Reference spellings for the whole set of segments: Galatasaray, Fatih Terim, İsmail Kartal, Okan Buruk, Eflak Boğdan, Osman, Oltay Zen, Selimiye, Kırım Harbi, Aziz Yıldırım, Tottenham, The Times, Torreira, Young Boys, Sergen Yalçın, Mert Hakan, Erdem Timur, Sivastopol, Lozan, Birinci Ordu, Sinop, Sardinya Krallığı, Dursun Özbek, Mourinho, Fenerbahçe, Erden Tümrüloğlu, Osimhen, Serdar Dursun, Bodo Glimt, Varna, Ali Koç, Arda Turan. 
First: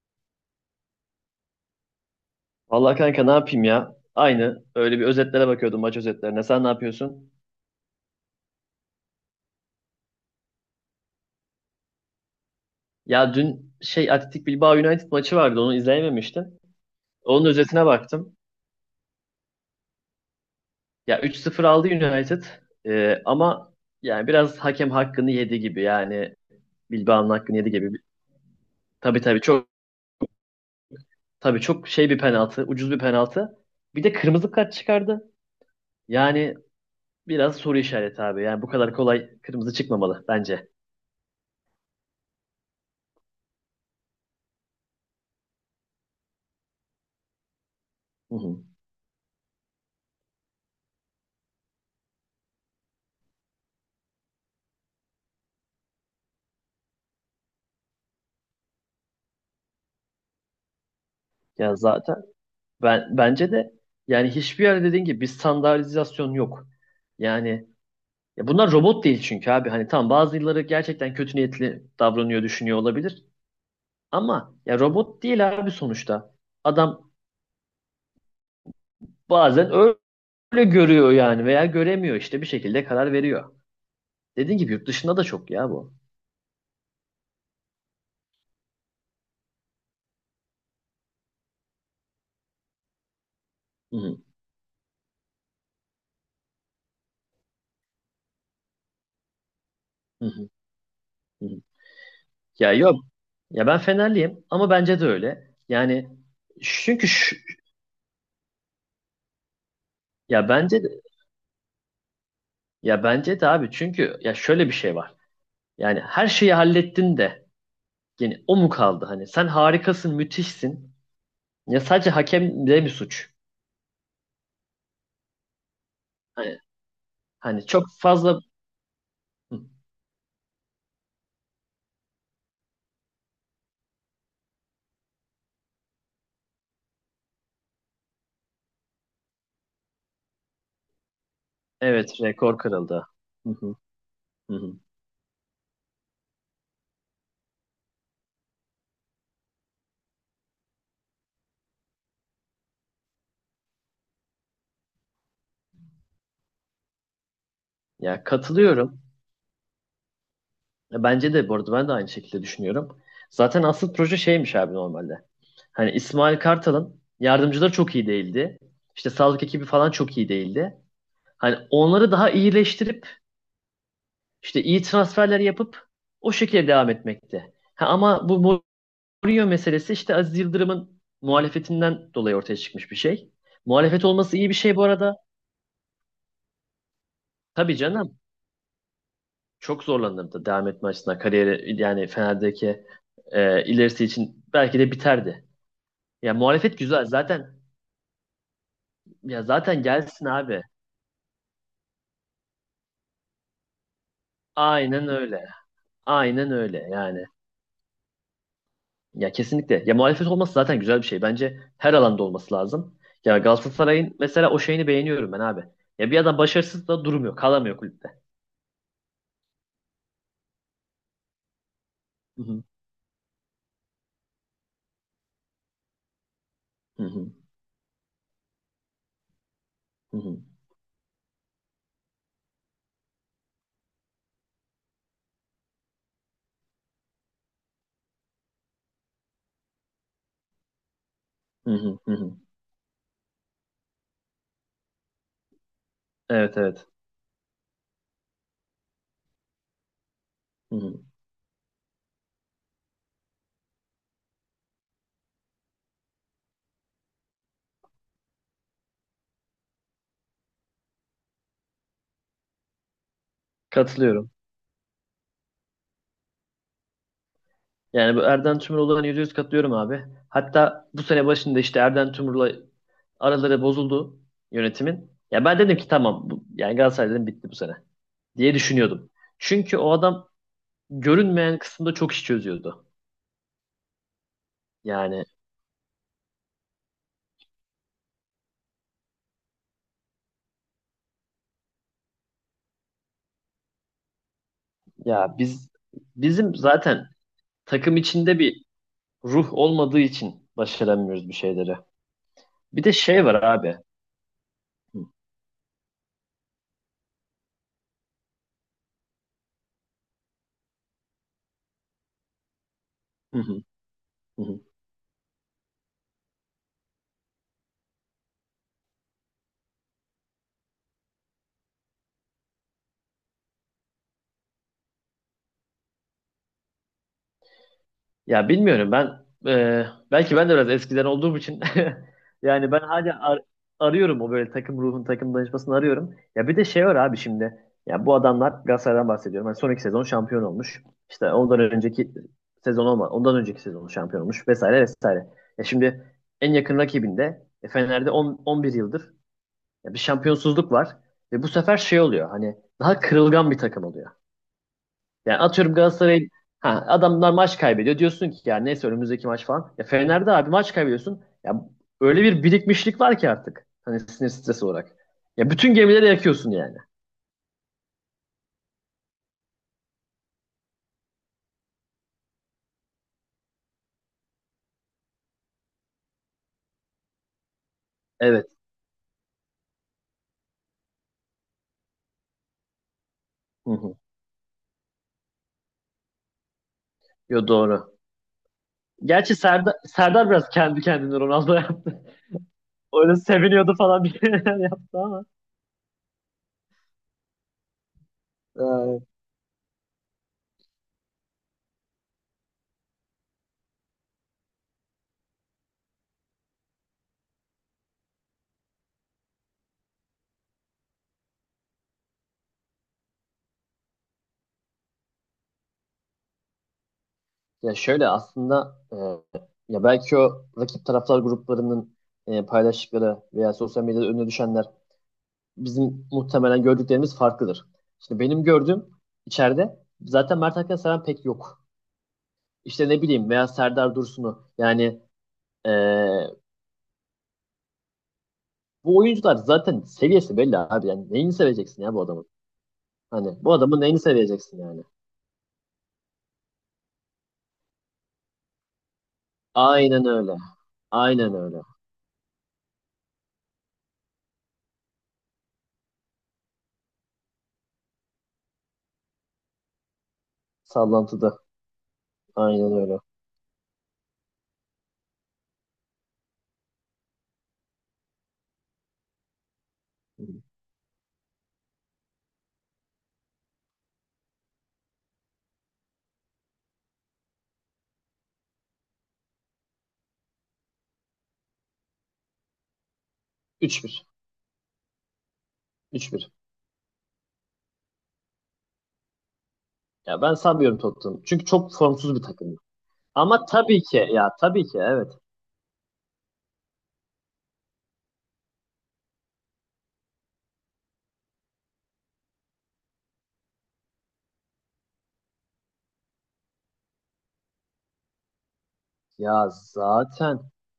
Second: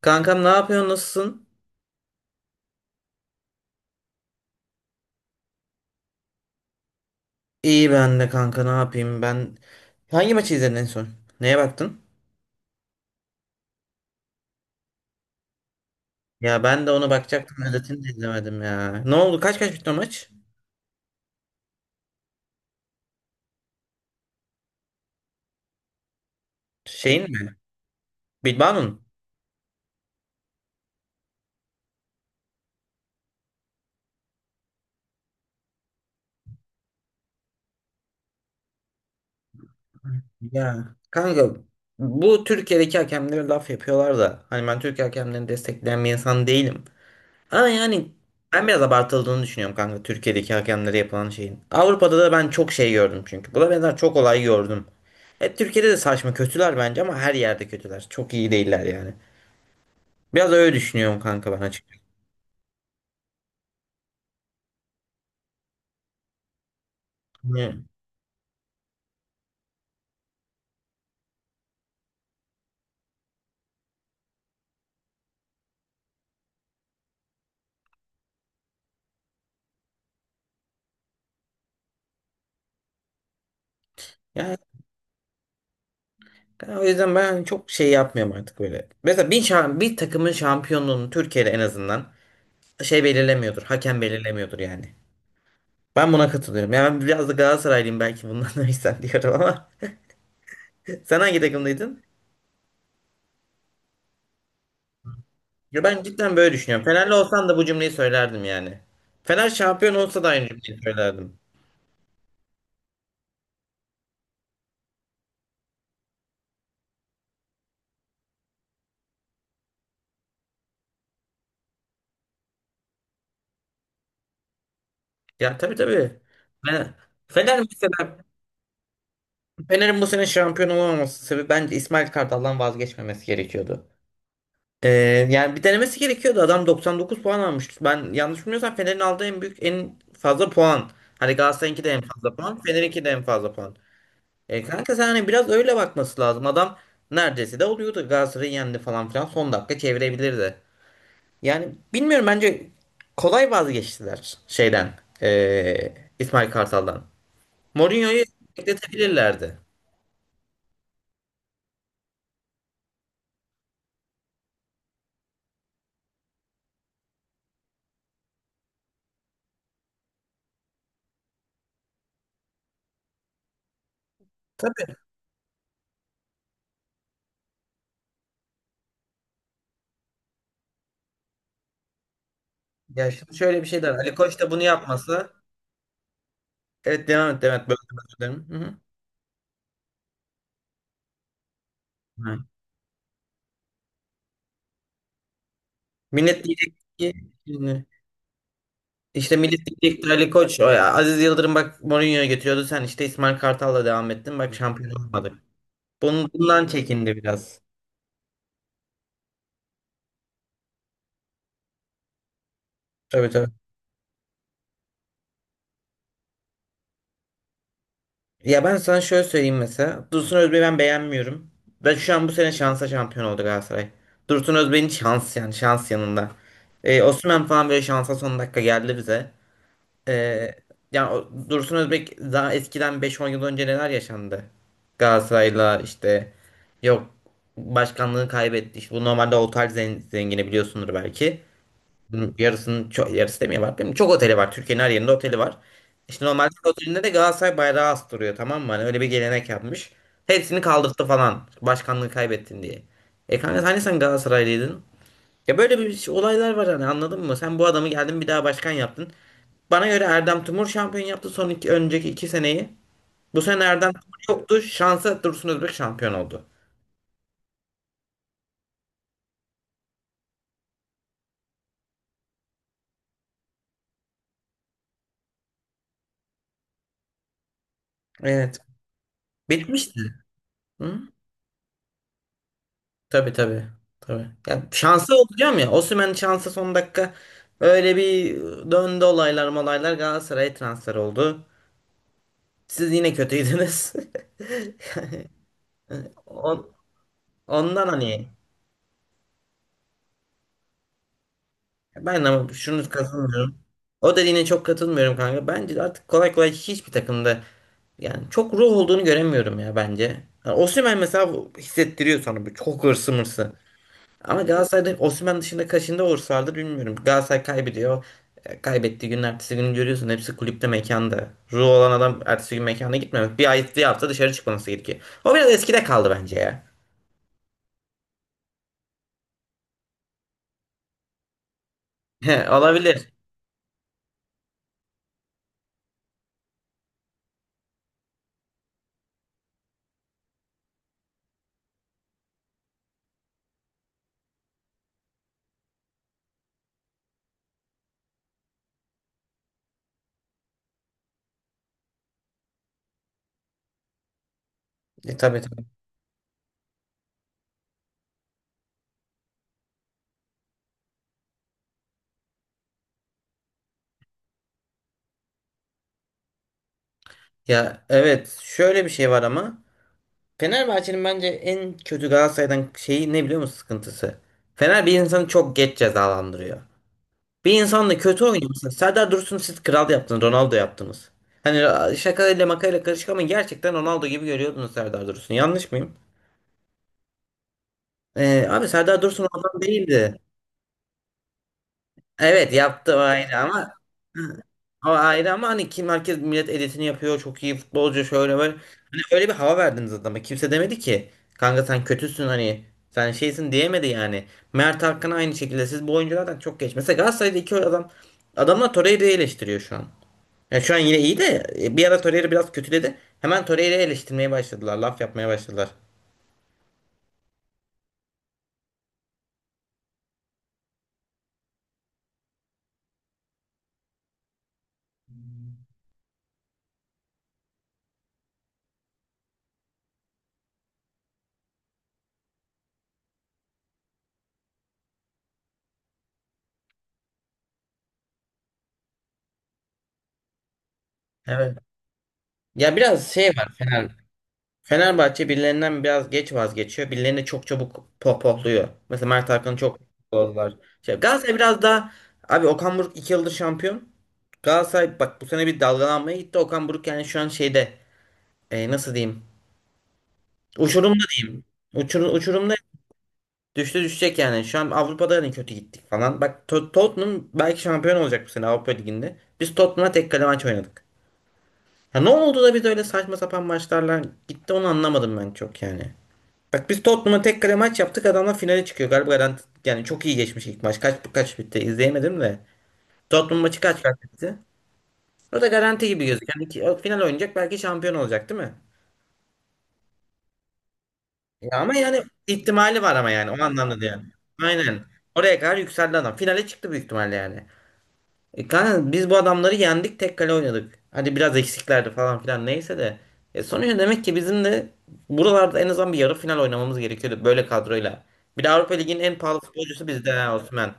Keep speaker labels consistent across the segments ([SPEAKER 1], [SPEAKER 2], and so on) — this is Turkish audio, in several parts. [SPEAKER 1] Kankam ne yapıyorsun? Nasılsın?
[SPEAKER 2] Vallahi kanka ne yapayım ya? Aynı. Öyle bir özetlere bakıyordum maç özetlerine. Sen ne yapıyorsun?
[SPEAKER 1] İyi ben de kanka ne yapayım ben. Hangi maçı izledin en son? Neye baktın?
[SPEAKER 2] Ya dün Athletic Bilbao United maçı vardı. Onu izleyememiştim.
[SPEAKER 1] Ya ben de ona
[SPEAKER 2] Onun
[SPEAKER 1] bakacaktım
[SPEAKER 2] özetine
[SPEAKER 1] özetini de
[SPEAKER 2] baktım.
[SPEAKER 1] izlemedim ya. Ne oldu? Kaç kaç bitti o maç?
[SPEAKER 2] Ya 3-0 aldı United. Ama yani biraz hakem hakkını yedi gibi. Yani Bilbao'nun
[SPEAKER 1] Şeyin mi?
[SPEAKER 2] hakkını yedi gibi.
[SPEAKER 1] Bilbao'nun mu?
[SPEAKER 2] Tabii çok tabii çok bir penaltı. Ucuz bir penaltı. Bir de kırmızı kart çıkardı. Yani biraz soru işareti abi. Yani bu kadar kolay kırmızı çıkmamalı bence.
[SPEAKER 1] Ya kanka bu Türkiye'deki hakemlere laf yapıyorlar da hani ben Türk hakemlerini destekleyen bir insan değilim. Ama yani
[SPEAKER 2] Hı
[SPEAKER 1] ben
[SPEAKER 2] hı.
[SPEAKER 1] biraz abartıldığını düşünüyorum kanka Türkiye'deki hakemlere yapılan şeyin. Avrupa'da da ben çok şey gördüm çünkü. Buna benzer çok olay gördüm. Hep Türkiye'de de saçma kötüler bence ama her yerde kötüler. Çok iyi değiller yani. Biraz öyle düşünüyorum kanka ben
[SPEAKER 2] Ya
[SPEAKER 1] açıkçası.
[SPEAKER 2] zaten Ben bence de yani hiçbir yerde dediğin gibi bir standartizasyon yok. Yani
[SPEAKER 1] Yani,
[SPEAKER 2] ya bunlar robot değil çünkü abi. Hani tamam bazıları gerçekten kötü niyetli davranıyor, düşünüyor olabilir. Ama ya robot değil abi sonuçta. Adam bazen öyle görüyor yani veya göremiyor işte bir şekilde karar veriyor.
[SPEAKER 1] yani
[SPEAKER 2] Dediğin gibi yurt dışında da çok ya bu.
[SPEAKER 1] o yüzden ben çok şey yapmıyorum artık böyle. Mesela bir takımın şampiyonluğunu Türkiye'de en azından şey belirlemiyordur.
[SPEAKER 2] Hı
[SPEAKER 1] Hakem
[SPEAKER 2] hı,
[SPEAKER 1] belirlemiyordur yani. Ben buna katılıyorum. Yani ben biraz da Galatasaraylıyım belki bundan da diyorum ama.
[SPEAKER 2] hı hı,
[SPEAKER 1] Sen hangi
[SPEAKER 2] hı hı.
[SPEAKER 1] takımdaydın?
[SPEAKER 2] Ya yok. Ya ben Fenerliyim ama bence de öyle.
[SPEAKER 1] Ya ben
[SPEAKER 2] Yani
[SPEAKER 1] cidden böyle düşünüyorum.
[SPEAKER 2] çünkü
[SPEAKER 1] Fenerli
[SPEAKER 2] şu,
[SPEAKER 1] olsan da bu cümleyi söylerdim yani. Fener şampiyon olsa da
[SPEAKER 2] ya
[SPEAKER 1] aynı
[SPEAKER 2] bence
[SPEAKER 1] cümleyi
[SPEAKER 2] de
[SPEAKER 1] söylerdim.
[SPEAKER 2] ya bence de abi çünkü ya şöyle bir şey var. Yani her şeyi hallettin de yani o mu kaldı hani? Sen harikasın, müthişsin. Ya sadece hakem de mi suç.
[SPEAKER 1] Ya tabii tabii.
[SPEAKER 2] Hani,
[SPEAKER 1] Fener, Fener
[SPEAKER 2] hani çok
[SPEAKER 1] mesela
[SPEAKER 2] fazla Hı,
[SPEAKER 1] Fener'in bu sene şampiyon olamaması sebebi bence İsmail Kartal'dan vazgeçmemesi gerekiyordu. Ee, yani bir denemesi gerekiyordu. Adam 99 puan almıştı. Ben yanlış bilmiyorsam Fener'in aldığı en büyük en fazla puan. Hani Galatasaray'ınki de en
[SPEAKER 2] evet
[SPEAKER 1] fazla
[SPEAKER 2] rekor
[SPEAKER 1] puan. Fener'inki
[SPEAKER 2] kırıldı.
[SPEAKER 1] de en
[SPEAKER 2] Hı
[SPEAKER 1] fazla
[SPEAKER 2] hı,
[SPEAKER 1] puan.
[SPEAKER 2] hı
[SPEAKER 1] E,
[SPEAKER 2] hı.
[SPEAKER 1] kanka sen hani biraz öyle bakması lazım. Adam neredeyse de oluyordu. Galatasaray'ı yendi falan filan. Son dakika çevirebilirdi. Yani bilmiyorum bence kolay vazgeçtiler şeyden İsmail Kartal'dan. Mourinho'yu
[SPEAKER 2] Ya katılıyorum.
[SPEAKER 1] bekletebilirlerdi.
[SPEAKER 2] Ya bence de bu arada ben de aynı şekilde düşünüyorum. Zaten asıl proje şeymiş abi normalde. Hani İsmail Kartal'ın yardımcıları çok iyi değildi. İşte sağlık ekibi falan çok iyi değildi. Hani onları daha iyileştirip işte iyi
[SPEAKER 1] Tabii.
[SPEAKER 2] transferler yapıp o şekilde devam etmekti. Ha, ama bu Rio meselesi işte Aziz Yıldırım'ın muhalefetinden dolayı ortaya çıkmış bir
[SPEAKER 1] Ya
[SPEAKER 2] şey.
[SPEAKER 1] şimdi şöyle bir şey de var.
[SPEAKER 2] Muhalefet
[SPEAKER 1] Ali
[SPEAKER 2] olması
[SPEAKER 1] Koç
[SPEAKER 2] iyi
[SPEAKER 1] da
[SPEAKER 2] bir
[SPEAKER 1] bunu
[SPEAKER 2] şey bu arada.
[SPEAKER 1] yapmasa evet devam et devam et.
[SPEAKER 2] Tabii
[SPEAKER 1] Böldüm, özür
[SPEAKER 2] canım.
[SPEAKER 1] dilerim. Hı hı.
[SPEAKER 2] Çok zorlanırdı devam etme açısından. Kariyeri yani
[SPEAKER 1] Ha.
[SPEAKER 2] Fener'deki ilerisi için belki de biterdi. Ya
[SPEAKER 1] Millet diyecek
[SPEAKER 2] muhalefet güzel
[SPEAKER 1] ki
[SPEAKER 2] zaten
[SPEAKER 1] şimdi, işte
[SPEAKER 2] ya
[SPEAKER 1] millet
[SPEAKER 2] zaten
[SPEAKER 1] diyecek ki
[SPEAKER 2] gelsin
[SPEAKER 1] Ali Koç
[SPEAKER 2] abi.
[SPEAKER 1] o ya Aziz Yıldırım bak Mourinho'yu getiriyordu sen işte İsmail Kartal'la devam ettin bak şampiyon
[SPEAKER 2] Aynen
[SPEAKER 1] olmadık.
[SPEAKER 2] öyle.
[SPEAKER 1] Bunun,
[SPEAKER 2] Aynen
[SPEAKER 1] bundan
[SPEAKER 2] öyle
[SPEAKER 1] çekindi
[SPEAKER 2] yani.
[SPEAKER 1] biraz.
[SPEAKER 2] Ya kesinlikle. Ya muhalefet olması zaten güzel bir şey. Bence her alanda olması lazım.
[SPEAKER 1] Tabii
[SPEAKER 2] Ya
[SPEAKER 1] tabii.
[SPEAKER 2] Galatasaray'ın mesela o şeyini beğeniyorum ben abi. Ya bir adam başarısız da durmuyor, kalamıyor kulüpte.
[SPEAKER 1] Ya ben sana şöyle söyleyeyim mesela. Dursun Özbek'i ben beğenmiyorum. Da şu an bu
[SPEAKER 2] Hı
[SPEAKER 1] sene
[SPEAKER 2] hı.
[SPEAKER 1] şansa şampiyon oldu Galatasaray. Dursun Özbek'in şans yani şans yanında.
[SPEAKER 2] Hı hı.
[SPEAKER 1] Osimhen falan böyle şansa son dakika geldi bize.
[SPEAKER 2] Hı hı.
[SPEAKER 1] Ee, yani Dursun Özbek daha eskiden beş on yıl önce neler yaşandı? Galatasaray'la işte yok başkanlığı kaybetti. İşte bu normalde Oltay zengini biliyorsundur belki.
[SPEAKER 2] Hı hı, hı hı.
[SPEAKER 1] Yarısının çok, yarısı demiyorlar değil mi? Çok oteli var. Türkiye'nin her yerinde oteli var. İşte normalde
[SPEAKER 2] Evet
[SPEAKER 1] her
[SPEAKER 2] evet.
[SPEAKER 1] otelinde de Galatasaray bayrağı astırıyor tamam mı? Hani öyle bir gelenek yapmış. Hepsini
[SPEAKER 2] Hı
[SPEAKER 1] kaldırttı
[SPEAKER 2] hı.
[SPEAKER 1] falan. Başkanlığı kaybettin diye. E kanka hani sen Galatasaraylıydın? Ya böyle bir olaylar var hani anladın mı? Sen bu adamı geldin bir daha başkan yaptın. Bana göre Erdem Timur şampiyon yaptı son iki, önceki 2 seneyi. Bu sene Erdem Timur
[SPEAKER 2] Katılıyorum.
[SPEAKER 1] yoktu. Şansa Dursun Özbek şampiyon oldu.
[SPEAKER 2] Yani bu Erden Tümrüloğlu'na olan %100 katılıyorum abi. Hatta bu sene başında işte Erden Tümrüloğlu araları bozuldu yönetimin. Ya ben dedim ki tamam bu, yani Galatasaray dedim bitti bu sene diye
[SPEAKER 1] Evet.
[SPEAKER 2] düşünüyordum. Çünkü o
[SPEAKER 1] Bitmişti.
[SPEAKER 2] adam
[SPEAKER 1] Hı?
[SPEAKER 2] görünmeyen kısımda çok iş çözüyordu.
[SPEAKER 1] Tabii tabii. Tabii. Ya şansa
[SPEAKER 2] Yani
[SPEAKER 1] olacağım ya. Osimhen şansa son dakika öyle bir döndü olaylar malaylar Galatasaray'a transfer oldu. Siz yine kötüydünüz. Yani
[SPEAKER 2] ya biz bizim
[SPEAKER 1] On-
[SPEAKER 2] zaten
[SPEAKER 1] Ondan
[SPEAKER 2] takım
[SPEAKER 1] hani
[SPEAKER 2] içinde bir ruh olmadığı için başaramıyoruz bir şeyleri.
[SPEAKER 1] ben ama
[SPEAKER 2] Bir
[SPEAKER 1] şunu
[SPEAKER 2] de şey var
[SPEAKER 1] katılmıyorum.
[SPEAKER 2] abi.
[SPEAKER 1] O dediğine çok
[SPEAKER 2] Hı
[SPEAKER 1] katılmıyorum kanka. Bence artık kolay kolay hiçbir takımda yani çok ruh olduğunu göremiyorum ya bence. Yani Osimhen mesela hissettiriyor sana bu çok hırsı mırsı.
[SPEAKER 2] hı,
[SPEAKER 1] Ama
[SPEAKER 2] hı hı.
[SPEAKER 1] Galatasaray'da Osimhen dışında kaçında olursalardır bilmiyorum. Galatasaray kaybediyor. E, kaybettiği günün ertesi günü görüyorsun. Hepsi kulüpte mekanda. Ruh olan adam ertesi gün mekana gitmemek. Bir ay bir hafta dışarı çıkmaması gerekiyor. O biraz eskide kaldı bence ya.
[SPEAKER 2] Bilmiyorum ben e, belki ben de biraz eskiden olduğum için
[SPEAKER 1] He,
[SPEAKER 2] yani ben
[SPEAKER 1] olabilir.
[SPEAKER 2] arıyorum o böyle takım ruhun takım danışmasını arıyorum. Ya bir de şey var abi şimdi ya bu adamlar Galatasaray'dan bahsediyorum. Hani son iki sezon şampiyon olmuş. İşte ondan önceki sezon şampiyon olmuş vesaire vesaire. Ya şimdi En yakın rakibinde Fener'de 10, 11 yıldır ya bir şampiyonsuzluk var ve bu sefer şey oluyor hani daha kırılgan bir takım oluyor.
[SPEAKER 1] E,
[SPEAKER 2] Yani
[SPEAKER 1] tabii
[SPEAKER 2] atıyorum
[SPEAKER 1] tabii.
[SPEAKER 2] Galatasaray ha, adamlar maç kaybediyor. Diyorsun ki ya neyse önümüzdeki maç falan. Ya Fener'de abi maç kaybediyorsun. Ya öyle bir birikmişlik var ki artık. Hani sinir stresi olarak. Ya bütün gemileri yakıyorsun yani.
[SPEAKER 1] Ya evet şöyle bir şey var ama Fenerbahçe'nin bence en kötü Galatasaray'dan şeyi ne biliyor musun sıkıntısı? Fener bir insanı çok geç cezalandırıyor. Bir insanla kötü
[SPEAKER 2] Evet.
[SPEAKER 1] oynuyorsun. Serdar Dursun'u siz kral yaptınız. Ronaldo yaptınız. Hani şakayla makayla karışık ama
[SPEAKER 2] Hı
[SPEAKER 1] gerçekten
[SPEAKER 2] hı.
[SPEAKER 1] Ronaldo gibi görüyordunuz Serdar Dursun'u. Yanlış mıyım?
[SPEAKER 2] Yo doğru.
[SPEAKER 1] Abi Serdar Dursun
[SPEAKER 2] Gerçi
[SPEAKER 1] oradan
[SPEAKER 2] Serdar,
[SPEAKER 1] değildi.
[SPEAKER 2] Serdar biraz kendi kendine Ronaldo yaptı.
[SPEAKER 1] Evet yaptı
[SPEAKER 2] Öyle
[SPEAKER 1] aynı
[SPEAKER 2] seviniyordu
[SPEAKER 1] ama
[SPEAKER 2] falan bir şeyler
[SPEAKER 1] hava
[SPEAKER 2] yaptı ama.
[SPEAKER 1] ayrı ama hani kim herkes millet editini yapıyor çok iyi futbolcu şöyle böyle. Hani
[SPEAKER 2] Ee,
[SPEAKER 1] öyle bir hava verdiniz adama. Kimse demedi ki kanka sen kötüsün hani sen şeysin diyemedi yani. Mert Hakan aynı şekilde siz bu oyunculardan çok geç. Mesela Galatasaray'da iki adam adamlar Torreira'yı eleştiriyor şu an. Yani şu an yine iyi de bir ara Torreira biraz kötüledi. Hemen Torreira'yı eleştirmeye başladılar. Laf yapmaya başladılar.
[SPEAKER 2] Ya şöyle aslında ya belki o rakip taraftar gruplarının paylaştıkları veya sosyal medyada önüne düşenler bizim muhtemelen gördüklerimiz farklıdır. Şimdi benim gördüğüm içeride zaten Mert Hakan seven pek yok. İşte ne bileyim veya Serdar Dursun'u yani eee, bu oyuncular zaten seviyesi belli abi. Yani neyini
[SPEAKER 1] Evet.
[SPEAKER 2] seveceksin ya bu adamın?
[SPEAKER 1] Ya biraz
[SPEAKER 2] Hani
[SPEAKER 1] şey var
[SPEAKER 2] bu adamın
[SPEAKER 1] Fener.
[SPEAKER 2] neyini seveceksin yani?
[SPEAKER 1] Fenerbahçe birilerinden biraz geç vazgeçiyor. Birilerini çok çabuk pohpohluyor. Mesela Mert Hakan'ı çok
[SPEAKER 2] Aynen öyle.
[SPEAKER 1] pohpohladılar. Şey,
[SPEAKER 2] Aynen
[SPEAKER 1] Galatasaray
[SPEAKER 2] öyle.
[SPEAKER 1] biraz daha... Abi Okan Buruk 2 yıldır şampiyon. Galatasaray bak bu sene bir dalgalanmaya gitti. Okan Buruk yani şu an şeyde... nasıl diyeyim? Uçurumda
[SPEAKER 2] Sallantıda.
[SPEAKER 1] diyeyim. Uçurumda
[SPEAKER 2] Aynen öyle.
[SPEAKER 1] düştü düşecek yani. Şu an Avrupa'da hani kötü gittik falan. Bak Tottenham belki şampiyon olacak bu sene Avrupa Ligi'nde. Biz Tottenham'a tek kale maç oynadık. Ya ne oldu da biz öyle saçma sapan maçlarla gitti onu anlamadım ben çok yani. Bak biz Tottenham'a tek kale maç yaptık. Adamlar finale çıkıyor. Galiba garanti, yani çok iyi geçmiş ilk maç. Kaç kaç bitti izleyemedim de. Tottenham maçı kaç
[SPEAKER 2] Üç
[SPEAKER 1] kaç
[SPEAKER 2] bir.
[SPEAKER 1] bitti? O da garanti gibi
[SPEAKER 2] Üç bir.
[SPEAKER 1] gözüküyor. Yani o final oynayacak belki şampiyon olacak değil mi?
[SPEAKER 2] Ya ben sanmıyorum Tottenham. Çünkü
[SPEAKER 1] Ya ama
[SPEAKER 2] çok
[SPEAKER 1] yani
[SPEAKER 2] formsuz bir takım.
[SPEAKER 1] ihtimali var ama yani o
[SPEAKER 2] Ama
[SPEAKER 1] anlamda
[SPEAKER 2] tabii
[SPEAKER 1] da yani.
[SPEAKER 2] ki ya tabii ki
[SPEAKER 1] Aynen.
[SPEAKER 2] evet.
[SPEAKER 1] Oraya kadar yükseldi adam. Finale çıktı büyük ihtimalle yani. E kanka biz bu adamları yendik tek kale oynadık. Hadi biraz eksiklerdi falan filan neyse de. E sonuçta demek ki bizim de buralarda en azından bir yarı final oynamamız gerekiyordu böyle kadroyla. Bir de Avrupa Ligi'nin en pahalı
[SPEAKER 2] Ya
[SPEAKER 1] futbolcusu bizde ha
[SPEAKER 2] zaten
[SPEAKER 1] Osman.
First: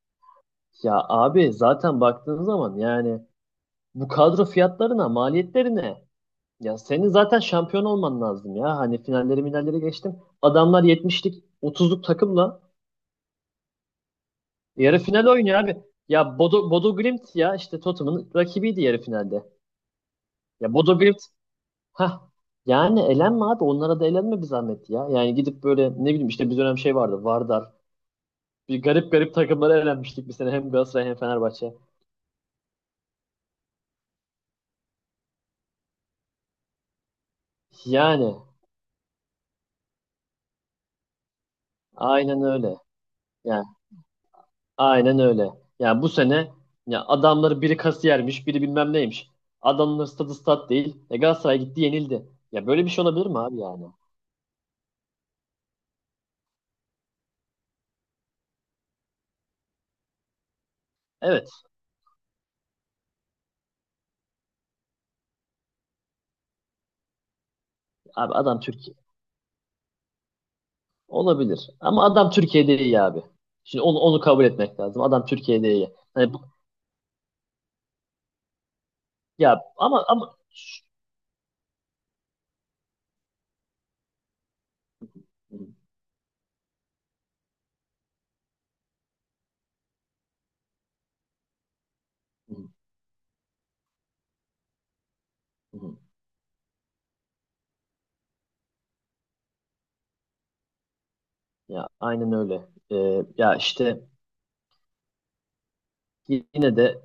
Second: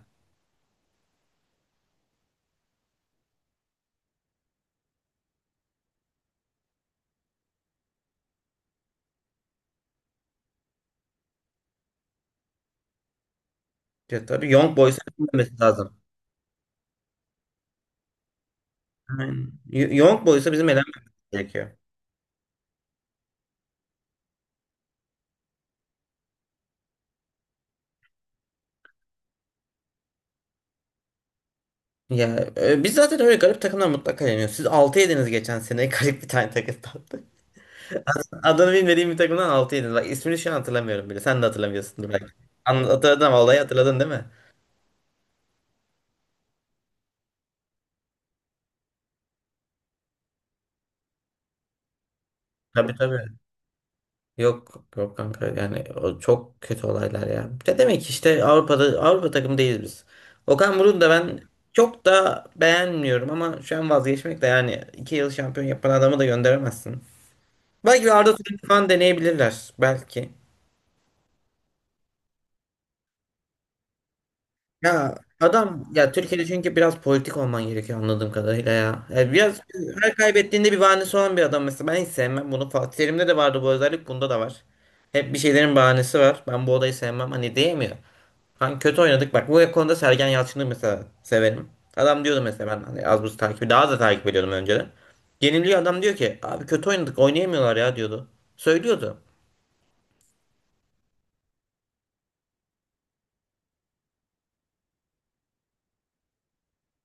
[SPEAKER 2] Ya abi zaten baktığın zaman yani bu kadro fiyatlarına, maliyetlerine ya senin zaten şampiyon olman lazım ya. Hani finalleri minalleri geçtim. Adamlar 70'lik otuzluk takımla
[SPEAKER 1] Ya tabii Young
[SPEAKER 2] yarı
[SPEAKER 1] Boys'a
[SPEAKER 2] final
[SPEAKER 1] elenmemesi
[SPEAKER 2] oynuyor abi.
[SPEAKER 1] lazım.
[SPEAKER 2] Ya Bodo Glimt ya işte Tottenham'ın rakibiydi yarı finalde.
[SPEAKER 1] Aynen. Young Boys'a
[SPEAKER 2] Ya
[SPEAKER 1] bizim
[SPEAKER 2] Bodo
[SPEAKER 1] elenmemesi
[SPEAKER 2] Glimt
[SPEAKER 1] gerekiyor.
[SPEAKER 2] ha Yani elenme abi onlara da elenme bir zahmet ya. Yani gidip böyle ne bileyim işte bir dönem şey vardı Vardar. Bir garip garip takımlara elenmiştik bir sene hem Galatasaray hem Fenerbahçe.
[SPEAKER 1] Ya biz zaten öyle garip takımdan mutlaka yeniyoruz. Siz 6 yediniz geçen sene garip bir tane takım tatlı.
[SPEAKER 2] Yani
[SPEAKER 1] Adını bilmediğim bir takımdan 6 yediniz. Bak ismini şu an hatırlamıyorum bile. Sen de hatırlamıyorsundur belki.
[SPEAKER 2] aynen öyle.
[SPEAKER 1] Hatırladın ama olayı
[SPEAKER 2] Yani
[SPEAKER 1] hatırladın değil mi?
[SPEAKER 2] aynen öyle. Yani bu sene ya adamları biri kasiyermiş, biri bilmem neymiş. Adamların stadı stat değil. E Galatasaray gitti yenildi. Ya böyle bir
[SPEAKER 1] Tabii
[SPEAKER 2] şey olabilir
[SPEAKER 1] tabii.
[SPEAKER 2] mi abi yani?
[SPEAKER 1] Yok yok kanka yani o çok kötü olaylar ya. Ne demek işte Avrupa'da Avrupa takımı değiliz biz. Okan Buruk'u da ben
[SPEAKER 2] Evet.
[SPEAKER 1] çok da beğenmiyorum ama şu an vazgeçmek de yani 2 yıl şampiyon yapan adamı da gönderemezsin. Belki bir
[SPEAKER 2] Abi
[SPEAKER 1] Arda Turan
[SPEAKER 2] adam
[SPEAKER 1] falan
[SPEAKER 2] Türkiye.
[SPEAKER 1] deneyebilirler belki.
[SPEAKER 2] Olabilir. Ama adam Türkiye'de iyi abi. Şimdi onu kabul etmek lazım.
[SPEAKER 1] Ya
[SPEAKER 2] Adam Türkiye'de
[SPEAKER 1] adam
[SPEAKER 2] iyi.
[SPEAKER 1] ya
[SPEAKER 2] Hani bu-
[SPEAKER 1] Türkiye'de çünkü biraz politik olman gerekiyor anladığım kadarıyla ya. Ya biraz
[SPEAKER 2] ya ama
[SPEAKER 1] her
[SPEAKER 2] ama
[SPEAKER 1] kaybettiğinde bir
[SPEAKER 2] Şşş.
[SPEAKER 1] bahanesi olan bir adam mesela. Ben hiç sevmem bunu. Fatih Terim'de de vardı bu özellik. Bunda da var. Hep bir
[SPEAKER 2] Hı,
[SPEAKER 1] şeylerin bahanesi var. Ben bu odayı sevmem. Hani diyemiyor. Hani kötü oynadık. Bak bu konuda Sergen Yalçın'ı mesela severim. Adam diyordu
[SPEAKER 2] hı,
[SPEAKER 1] mesela ben hani az buz takibi daha da takip ediyordum önceden. Yeniliyor
[SPEAKER 2] hı.
[SPEAKER 1] adam diyor ki abi kötü oynadık oynayamıyorlar ya diyordu. Söylüyordu.
[SPEAKER 2] Ya aynen öyle. Ya işte yine de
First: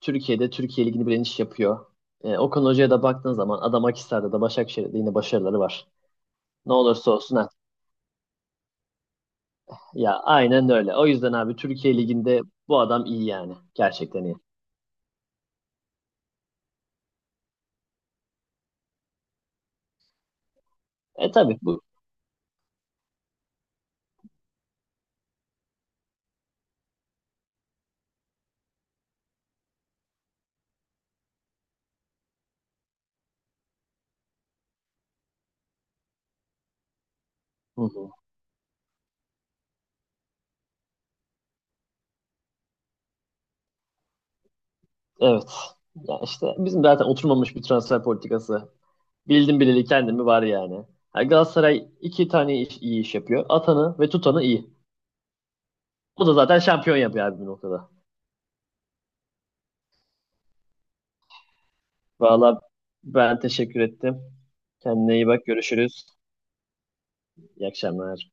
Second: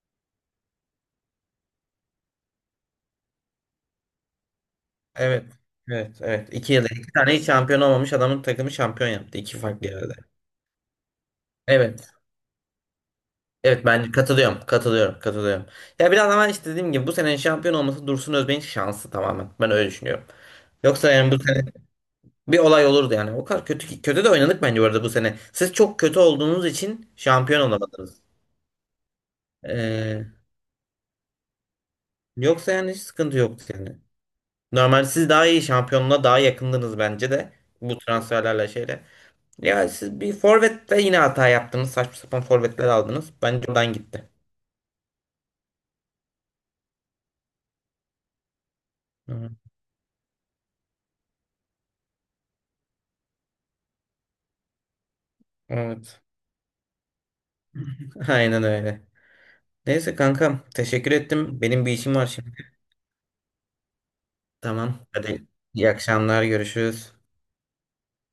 [SPEAKER 2] Türkiye'de Türkiye Ligi'ni bilen iş yapıyor. Okan Hoca'ya da baktığın zaman adam Akhisar'da da Başakşehir'de de yine
[SPEAKER 1] Evet.
[SPEAKER 2] başarıları var.
[SPEAKER 1] Evet, evet.
[SPEAKER 2] Ne
[SPEAKER 1] 2 yılda
[SPEAKER 2] olursa
[SPEAKER 1] iki tane
[SPEAKER 2] olsun
[SPEAKER 1] hiç
[SPEAKER 2] at.
[SPEAKER 1] şampiyon olmamış adamın takımı şampiyon yaptı. İki farklı yerde.
[SPEAKER 2] Ya aynen öyle. O yüzden abi Türkiye
[SPEAKER 1] Evet.
[SPEAKER 2] Ligi'nde bu adam iyi yani.
[SPEAKER 1] Evet ben
[SPEAKER 2] Gerçekten iyi.
[SPEAKER 1] katılıyorum. Katılıyorum. Katılıyorum. Ya biraz ama işte dediğim gibi bu senenin şampiyon olması Dursun Özbek'in şansı tamamen. Ben öyle düşünüyorum. Yoksa yani
[SPEAKER 2] E
[SPEAKER 1] bu
[SPEAKER 2] tabii
[SPEAKER 1] sene
[SPEAKER 2] bu.
[SPEAKER 1] bir olay olurdu yani. O kadar kötü kötü de oynadık bence bu arada bu sene. Siz çok kötü olduğunuz için şampiyon olamadınız. Ee, yoksa yani hiç sıkıntı yoktu yani. Normal siz daha iyi şampiyonluğa daha yakındınız bence de
[SPEAKER 2] Hı
[SPEAKER 1] bu
[SPEAKER 2] hı.
[SPEAKER 1] transferlerle şeyle. Ya siz bir forvette yine hata yaptınız. Saçma sapan forvetler aldınız. Bence oradan gitti.
[SPEAKER 2] Evet. Ya işte bizim zaten oturmamış bir transfer politikası.
[SPEAKER 1] Hı,
[SPEAKER 2] Bildim bileli kendimi var yani. Ha, Galatasaray iyi iş yapıyor. Atanı ve tutanı iyi.
[SPEAKER 1] evet.
[SPEAKER 2] O da zaten şampiyon yapıyor abi bir noktada.
[SPEAKER 1] Aynen öyle. Neyse kankam teşekkür ettim. Benim bir işim var şimdi.
[SPEAKER 2] Valla ben teşekkür ettim.
[SPEAKER 1] Tamam
[SPEAKER 2] Kendine iyi
[SPEAKER 1] hadi
[SPEAKER 2] bak.
[SPEAKER 1] iyi
[SPEAKER 2] Görüşürüz.
[SPEAKER 1] akşamlar görüşürüz.
[SPEAKER 2] İyi akşamlar.